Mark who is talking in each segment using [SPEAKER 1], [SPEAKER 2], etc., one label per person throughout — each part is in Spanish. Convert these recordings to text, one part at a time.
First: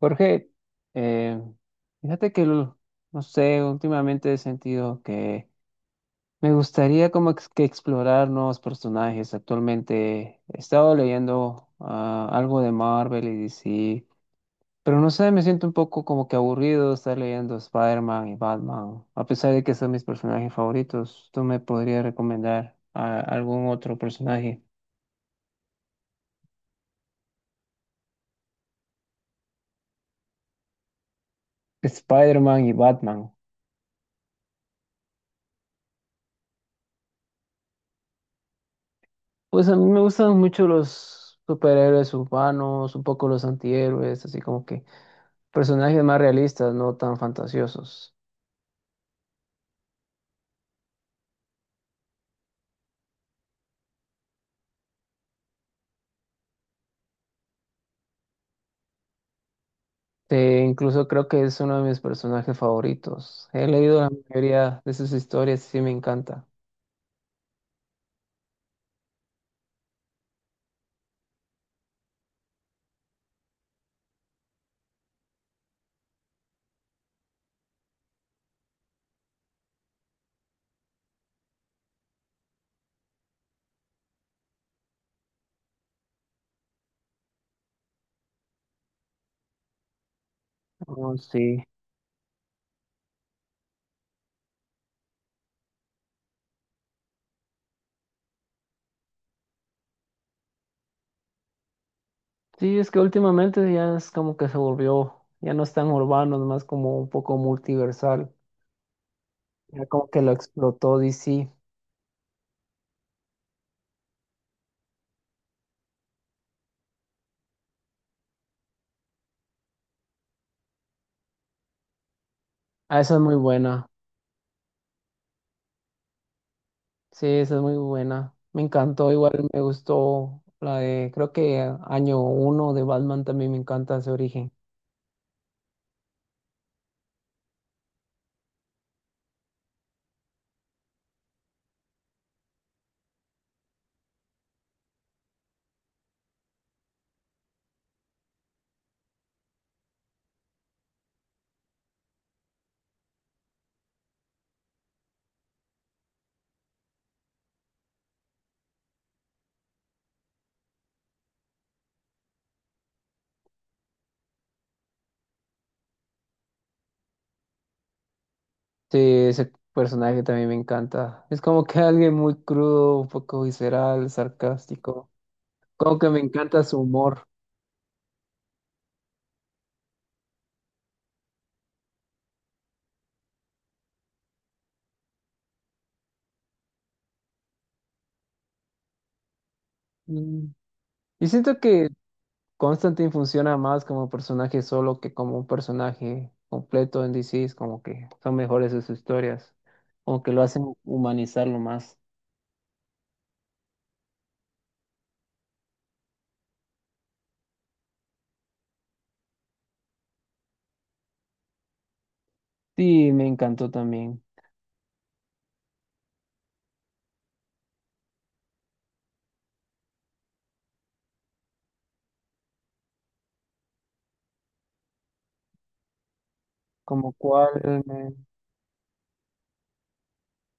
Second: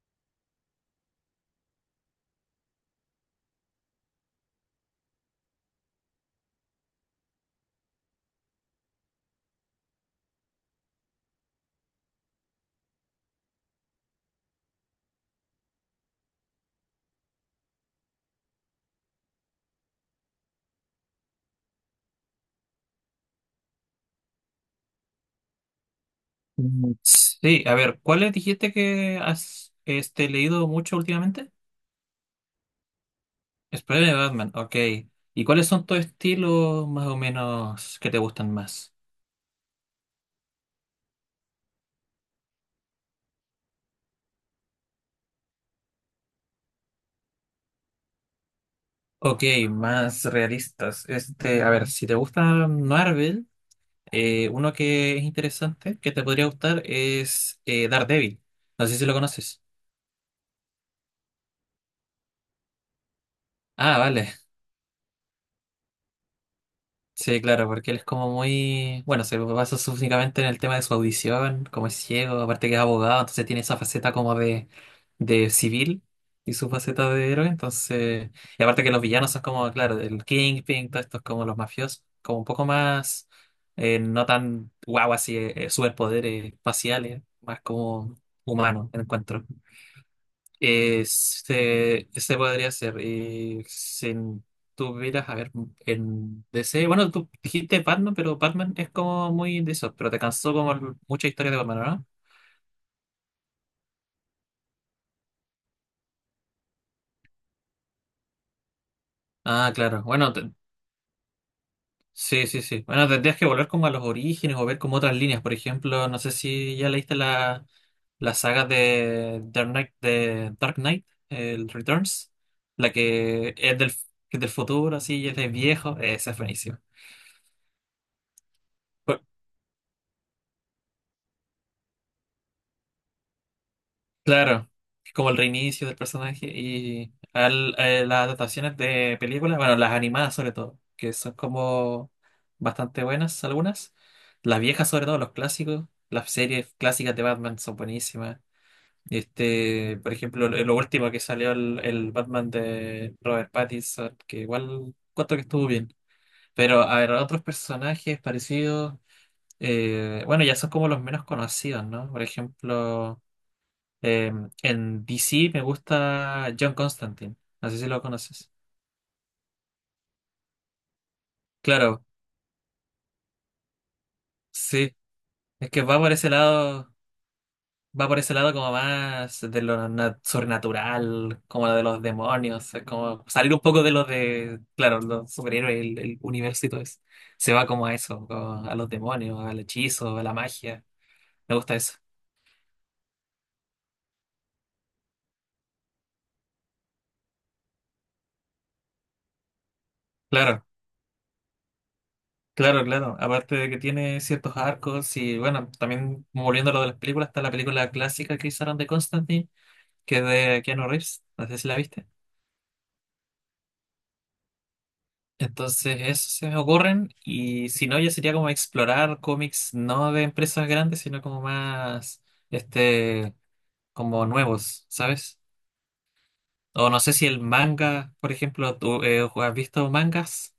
[SPEAKER 1] Jorge, eh, fíjate que, no sé, últimamente he sentido que me gustaría como ex- que explorar nuevos personajes. Actualmente he estado leyendo algo de Marvel y DC, pero no sé, me siento un poco como que aburrido de estar leyendo Spider-Man y Batman, a pesar de que son mis personajes favoritos. ¿Tú me podrías recomendar algún otro personaje?
[SPEAKER 2] Sí, a ver, ¿cuáles dijiste que has leído mucho últimamente?
[SPEAKER 1] Spider-Man y Batman.
[SPEAKER 2] Spider-Man, Batman, ok. ¿Y cuáles son tus estilos más o menos que te gustan más?
[SPEAKER 1] Pues a mí me gustan mucho los superhéroes urbanos, un poco los antihéroes, así como que personajes más realistas, no tan fantasiosos.
[SPEAKER 2] Ok, más realistas. Este, a ver, si te gusta Marvel, uno que es interesante, que te podría gustar, es Daredevil. No sé si lo conoces.
[SPEAKER 1] Incluso creo que es uno de mis personajes favoritos. He
[SPEAKER 2] Ah,
[SPEAKER 1] leído la
[SPEAKER 2] vale.
[SPEAKER 1] mayoría de sus historias y sí me encanta.
[SPEAKER 2] Sí, claro, porque él es como muy, bueno, se lo basa únicamente en el tema de su audición, como es ciego, aparte que es abogado, entonces tiene esa faceta como de civil y su faceta de héroe, entonces, y aparte que los villanos son como, claro, el Kingpin, todos estos como los mafiosos, como un poco más, no tan guau así, superpoderes espaciales, más como humano, encuentro.
[SPEAKER 1] Oh, sí.
[SPEAKER 2] Este podría ser. Y si tuvieras, a ver, en DC. Bueno, tú dijiste Batman, pero Batman es como muy de eso. Pero te cansó como mucha historia de Batman, ¿no?
[SPEAKER 1] Sí, es que últimamente ya es como que se volvió, ya no es tan urbano, es más como un poco multiversal.
[SPEAKER 2] Ah,
[SPEAKER 1] Ya
[SPEAKER 2] claro.
[SPEAKER 1] como que lo
[SPEAKER 2] Bueno,
[SPEAKER 1] explotó DC.
[SPEAKER 2] sí, sí, sí. Bueno, tendrías que volver como a los orígenes o ver como otras líneas. Por ejemplo, no sé si ya leíste la saga de Dark Knight, el Returns. La
[SPEAKER 1] Ah, esa es muy buena.
[SPEAKER 2] que es del futuro, así, y es de viejo. Esa es buenísima.
[SPEAKER 1] Sí, esa es muy buena. Me encantó, igual me gustó la de, creo que año uno de Batman también me encanta ese origen.
[SPEAKER 2] Claro, es como el reinicio del personaje y las adaptaciones de películas, bueno, las animadas sobre todo, que son como bastante buenas algunas. Las viejas sobre todo, los clásicos, las series clásicas de Batman son buenísimas. Este, por ejemplo, lo último que salió el Batman de Robert Pattinson, que igual cuento que estuvo bien. Pero a ver, otros personajes parecidos, bueno, ya son como los menos conocidos, ¿no? Por ejemplo... Eh, en DC me gusta John Constantine. No sé si lo conoces.
[SPEAKER 1] Sí, ese personaje también me encanta. Es como que
[SPEAKER 2] Claro,
[SPEAKER 1] alguien muy crudo, un poco visceral,
[SPEAKER 2] sí.
[SPEAKER 1] sarcástico.
[SPEAKER 2] Es que
[SPEAKER 1] Como
[SPEAKER 2] va
[SPEAKER 1] que
[SPEAKER 2] por
[SPEAKER 1] me
[SPEAKER 2] ese
[SPEAKER 1] encanta su
[SPEAKER 2] lado,
[SPEAKER 1] humor.
[SPEAKER 2] va por ese lado como más de lo sobrenatural, como de los demonios. Es como salir un poco de lo de, claro, los superhéroes, el universo y todo eso. Se va como a eso, como a los demonios, al hechizo, a la
[SPEAKER 1] Mm.
[SPEAKER 2] magia.
[SPEAKER 1] Y
[SPEAKER 2] Me
[SPEAKER 1] siento
[SPEAKER 2] gusta
[SPEAKER 1] que
[SPEAKER 2] eso.
[SPEAKER 1] Constantine funciona más como personaje solo que como un personaje completo en DC. Es como que son mejores sus historias. Como que lo hacen
[SPEAKER 2] Claro,
[SPEAKER 1] humanizarlo más.
[SPEAKER 2] claro, claro. Aparte de que tiene ciertos arcos y bueno, también volviendo a lo de las películas, está la película clásica que hicieron de Constantine, que es de Keanu Reeves, no sé si la viste.
[SPEAKER 1] Sí, me encantó también.
[SPEAKER 2] Entonces, eso se me ocurren y si no, ya sería como explorar cómics no de empresas grandes, sino como más, este, como nuevos, ¿sabes? O no sé
[SPEAKER 1] Como
[SPEAKER 2] si el
[SPEAKER 1] cuál
[SPEAKER 2] manga,
[SPEAKER 1] me-
[SPEAKER 2] por ejemplo, ¿tú has visto mangas?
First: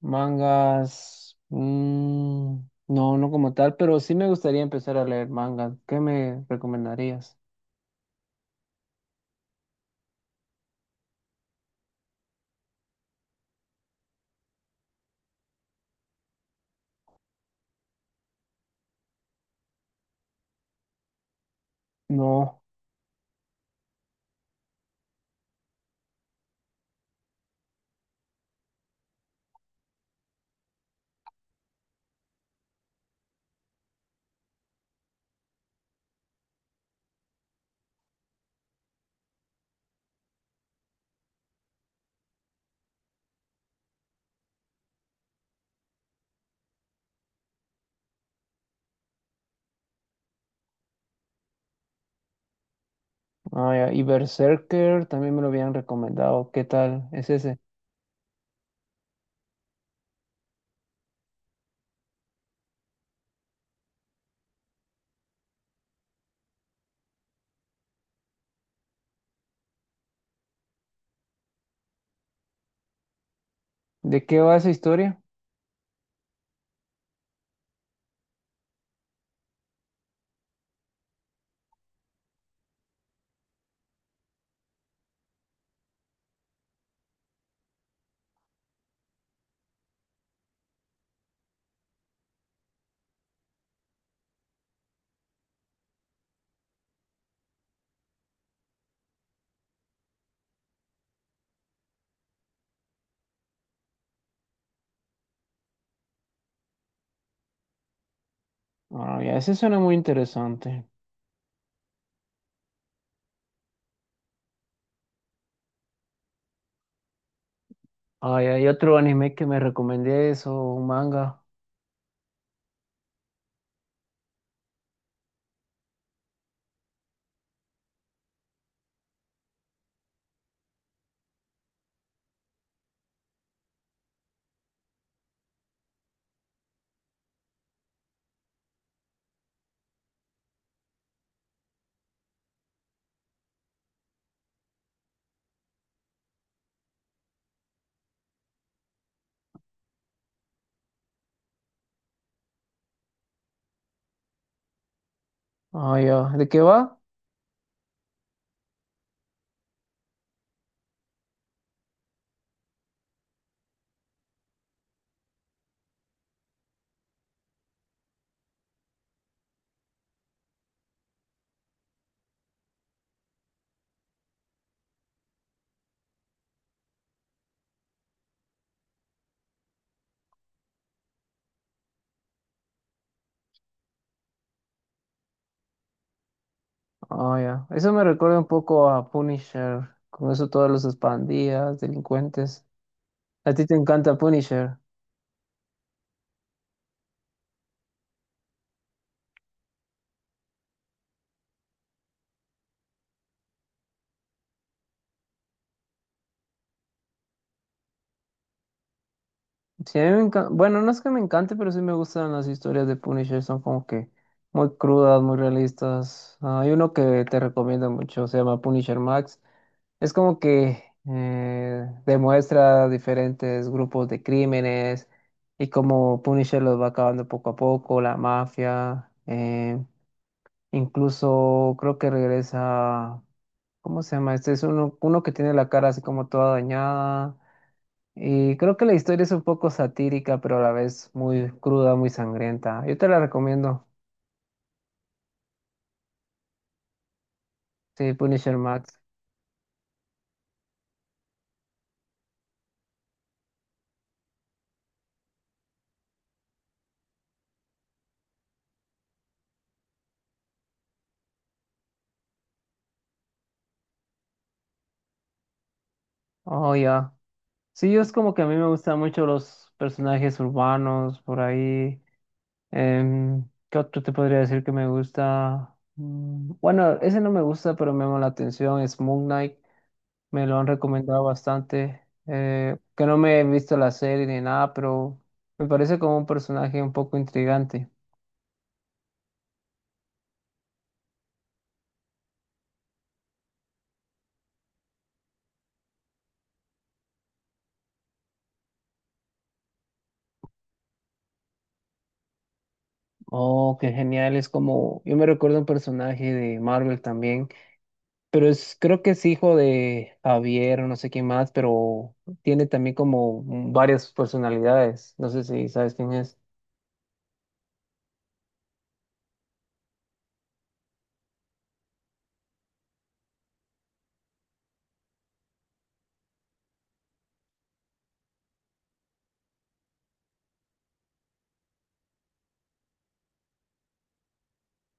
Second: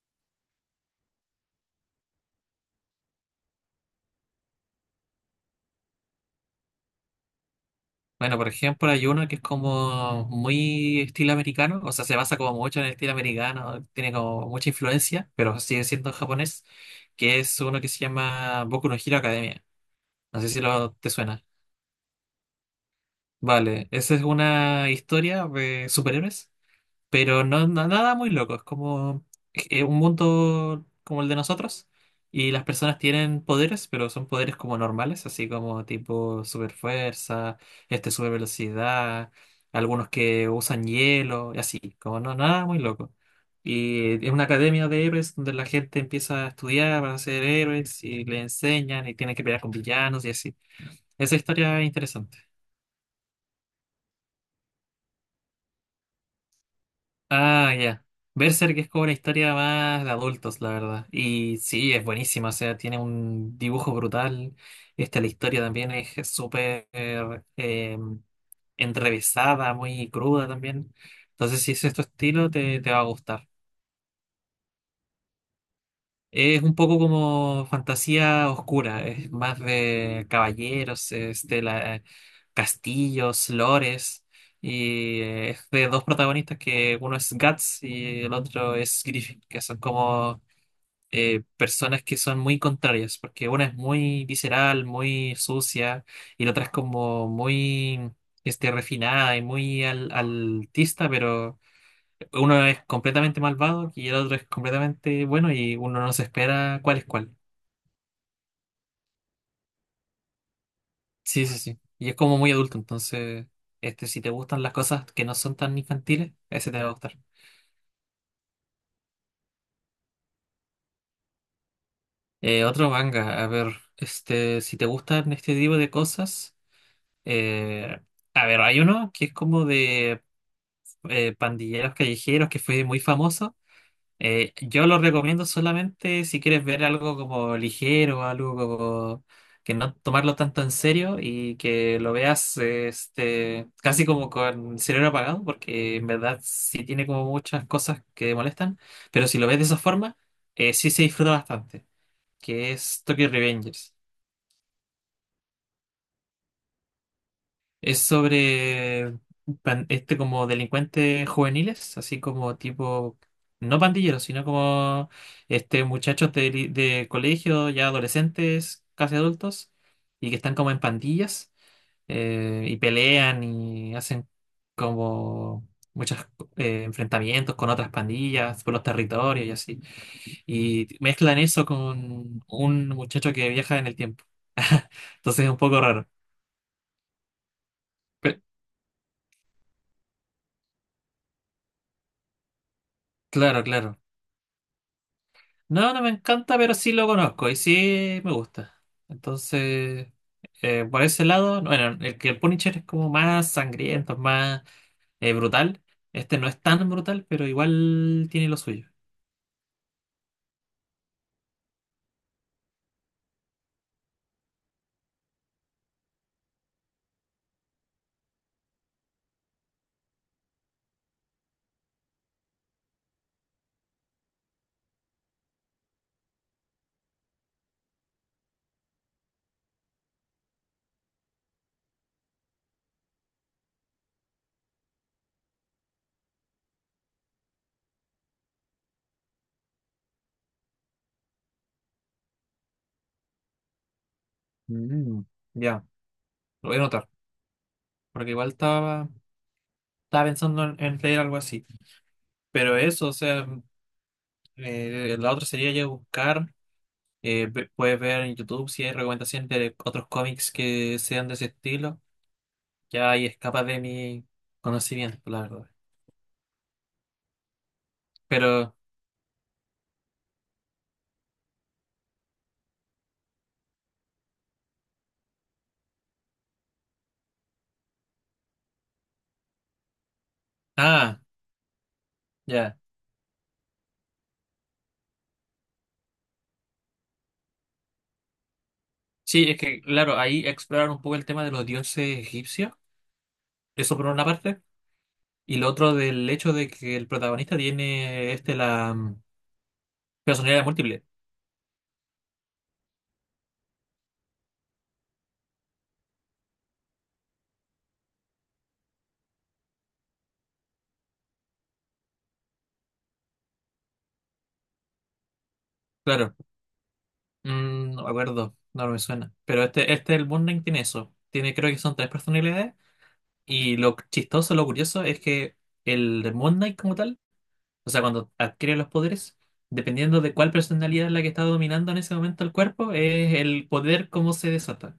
[SPEAKER 1] mangas. No, no como tal, pero sí me gustaría empezar a leer mangas. ¿Qué me recomendarías?
[SPEAKER 2] Bueno, por ejemplo, hay uno que es como muy estilo americano, o sea, se basa como mucho en el estilo americano, tiene como mucha influencia, pero sigue siendo japonés, que es uno que se llama Boku no Hero Academia. No sé si lo te suena.
[SPEAKER 1] No.
[SPEAKER 2] Vale, esa es una historia de superhéroes, pero nada muy loco, es como un mundo como el de nosotros y las personas tienen poderes, pero son poderes como normales, así como tipo super fuerza, este super velocidad, algunos que usan hielo y así, como no nada muy loco. Y es una academia de héroes donde la gente empieza a estudiar para ser héroes y le enseñan y tienen que pelear con villanos y así. Esa historia es interesante.
[SPEAKER 1] Ah, ya, y Berserker también me lo habían recomendado. ¿Qué tal es ese?
[SPEAKER 2] Ah, ya. Berserk es como una historia más de adultos, la verdad. Y sí, es buenísima, o sea, tiene un dibujo brutal. Esta, la historia también es súper enrevesada, muy cruda también. Entonces, si es tu estilo, te va a gustar.
[SPEAKER 1] ¿De qué va esa historia?
[SPEAKER 2] Es un poco como fantasía oscura, es más de caballeros, es de castillos, lores, y es de dos protagonistas que uno es Guts y el otro es Griffin, que son como personas que son muy contrarias, porque una es muy visceral, muy sucia, y la otra es como muy refinada y muy altista, uno es completamente malvado y el otro es completamente bueno y uno no se espera cuál es cuál.
[SPEAKER 1] Ah, ya, ese suena muy interesante.
[SPEAKER 2] Sí, sí, sí. Y es como muy adulto, entonces, si te gustan las cosas que no son tan infantiles, ese te va a gustar.
[SPEAKER 1] Ah, ya, y otro anime que me recomendé eso, un manga.
[SPEAKER 2] Otro manga, a ver, este, si te gustan este tipo de cosas, eh, a ver, hay uno que es como de pandilleros callejeros que fue muy famoso. Yo lo recomiendo solamente si quieres ver algo como ligero, algo como que no tomarlo tanto en serio y que lo veas casi como con el cerebro apagado, porque en verdad sí tiene como muchas cosas que molestan, pero si lo ves de esa forma, sí se disfruta bastante, que es Tokyo Revengers.
[SPEAKER 1] Ah, ya, ¿de qué va?
[SPEAKER 2] Es sobre como delincuentes juveniles, así como tipo, no pandilleros, sino como muchachos de, de colegio, ya adolescentes, casi adultos, y que están como en pandillas, y pelean y hacen como muchos enfrentamientos con otras pandillas por los territorios y así. Y mezclan eso con un muchacho que viaja en el tiempo. Entonces es un poco raro.
[SPEAKER 1] Ah, ya, eso me recuerda
[SPEAKER 2] Pe-
[SPEAKER 1] un poco a Punisher, con eso todos los pandillas, delincuentes. A
[SPEAKER 2] Claro,
[SPEAKER 1] ti te
[SPEAKER 2] claro.
[SPEAKER 1] encanta Punisher.
[SPEAKER 2] No, no me encanta, pero sí lo conozco y sí me gusta. Entonces, por ese lado, bueno, el Punisher es como más sangriento, más brutal. Este no es tan brutal, pero igual tiene lo suyo.
[SPEAKER 1] Sí, a mí me encanta. Bueno, no es que me encante, pero sí me gustan las historias de Punisher. Son como que muy crudas, muy realistas. Ah, hay uno que te recomiendo mucho, se llama Punisher Max. Es como que demuestra diferentes grupos de crímenes y cómo Punisher los va acabando poco a poco, la mafia. Incluso creo que regresa. ¿Cómo se llama? Este es uno, uno que tiene la cara así como toda dañada. Y creo que la historia es un poco satírica, pero a la vez muy cruda, muy sangrienta. Yo te la recomiendo.
[SPEAKER 2] Mm, Ya, lo voy a notar,
[SPEAKER 1] Sí,
[SPEAKER 2] porque
[SPEAKER 1] Punisher Max.
[SPEAKER 2] estaba pensando en leer algo así. Pero eso, o sea, la otra sería ya buscar, puedes ver en YouTube si hay recomendaciones de otros cómics que sean de ese estilo. Ya ahí escapa de mi conocimiento, la verdad.
[SPEAKER 1] Oh, ya. Sí, yo es como que a mí me
[SPEAKER 2] Pero,
[SPEAKER 1] gustan mucho los personajes urbanos por ahí. ¿Qué otro te podría decir que me gusta? Bueno, ese no me gusta, pero me llama la atención. Es Moon Knight. Me lo han
[SPEAKER 2] ah,
[SPEAKER 1] recomendado bastante.
[SPEAKER 2] ya.
[SPEAKER 1] Que no me he visto la serie ni nada, pero me parece como un personaje un poco intrigante.
[SPEAKER 2] Sí, es que, claro, ahí explorar un poco el tema de los dioses egipcios, eso por una parte, y lo otro del hecho de que el protagonista tiene personalidad múltiple.
[SPEAKER 1] Oh, qué genial, es como, yo me recuerdo un personaje de Marvel también, pero es, creo que es hijo de Javier o no sé quién más, pero tiene también como varias personalidades, no sé si sabes quién
[SPEAKER 2] Claro,
[SPEAKER 1] es.
[SPEAKER 2] No me acuerdo, no me suena. Pero este el Moon Knight tiene eso. Tiene, creo que son tres personalidades, y lo chistoso, lo curioso es que el Moon Knight como tal, o sea, cuando adquiere los poderes, dependiendo de cuál personalidad es la que está dominando en ese momento el cuerpo, es el poder cómo se desata.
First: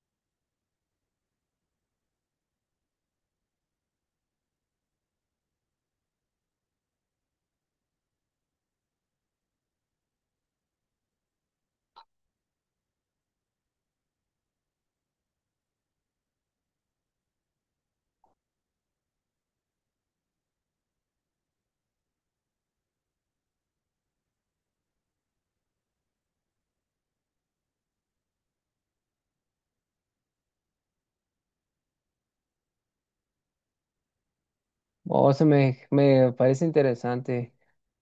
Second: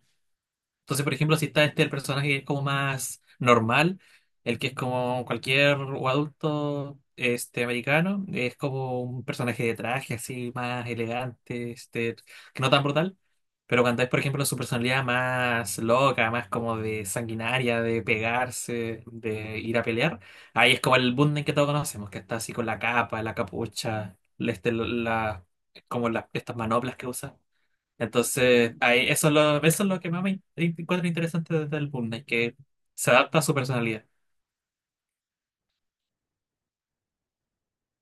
[SPEAKER 2] Entonces, por ejemplo, si está el personaje que es como más normal, el que es como cualquier o adulto este americano, es como un personaje de traje así más elegante, que no tan brutal. Pero cuando es, por ejemplo, su personalidad más loca, más como de sanguinaria, de pegarse, de ir a pelear, ahí es como el Bunden que todos conocemos, que está así con la capa, la capucha, como las estas manoplas que usa. Entonces, ahí, eso, eso es lo que más me encuentro interesante desde el Boom Knight, que se adapta a su personalidad.
[SPEAKER 1] Oh, eso me, me parece interesante.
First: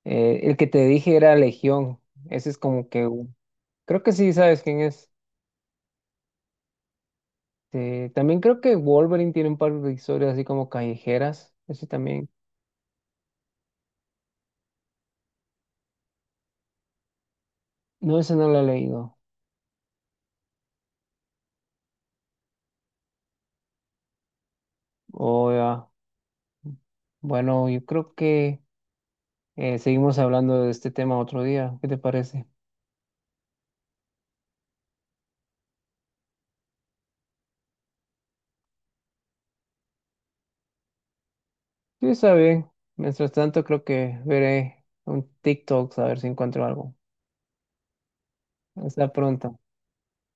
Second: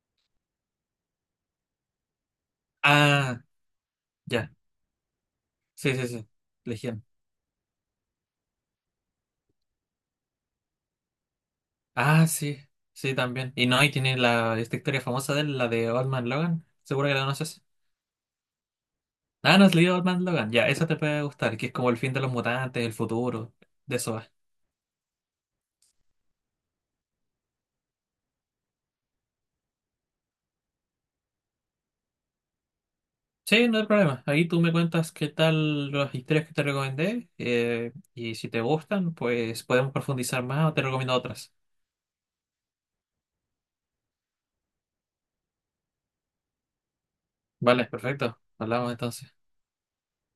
[SPEAKER 1] El que te dije era Legión, ese es como que, un-
[SPEAKER 2] Ah,
[SPEAKER 1] creo que sí
[SPEAKER 2] ya.
[SPEAKER 1] sabes quién es.
[SPEAKER 2] Sí, sí, sí. Legión.
[SPEAKER 1] También creo que Wolverine tiene un par de historias así como callejeras, ese
[SPEAKER 2] Ah,
[SPEAKER 1] también.
[SPEAKER 2] sí. Sí, también. Y no, y tiene esta historia famosa de él, la de Old Man Logan. Seguro que la conoces.
[SPEAKER 1] No, ese no lo he leído.
[SPEAKER 2] Ah, no, has leído Old Man Logan. Ya, eso te puede gustar, que es como el fin de los mutantes, el futuro. De eso va.
[SPEAKER 1] Oh, ya. Bueno, yo creo que... Seguimos hablando de este tema otro día. ¿Qué te parece?
[SPEAKER 2] Sí, no hay problema. Ahí tú me cuentas qué tal las historias que te recomendé. Eh, y si te gustan, pues podemos profundizar más o te recomiendo otras.
[SPEAKER 1] Sí, está bien. Mientras tanto, creo que veré un TikTok a ver si encuentro algo.
[SPEAKER 2] Vale, perfecto. Hablamos
[SPEAKER 1] Hasta
[SPEAKER 2] entonces.
[SPEAKER 1] pronto.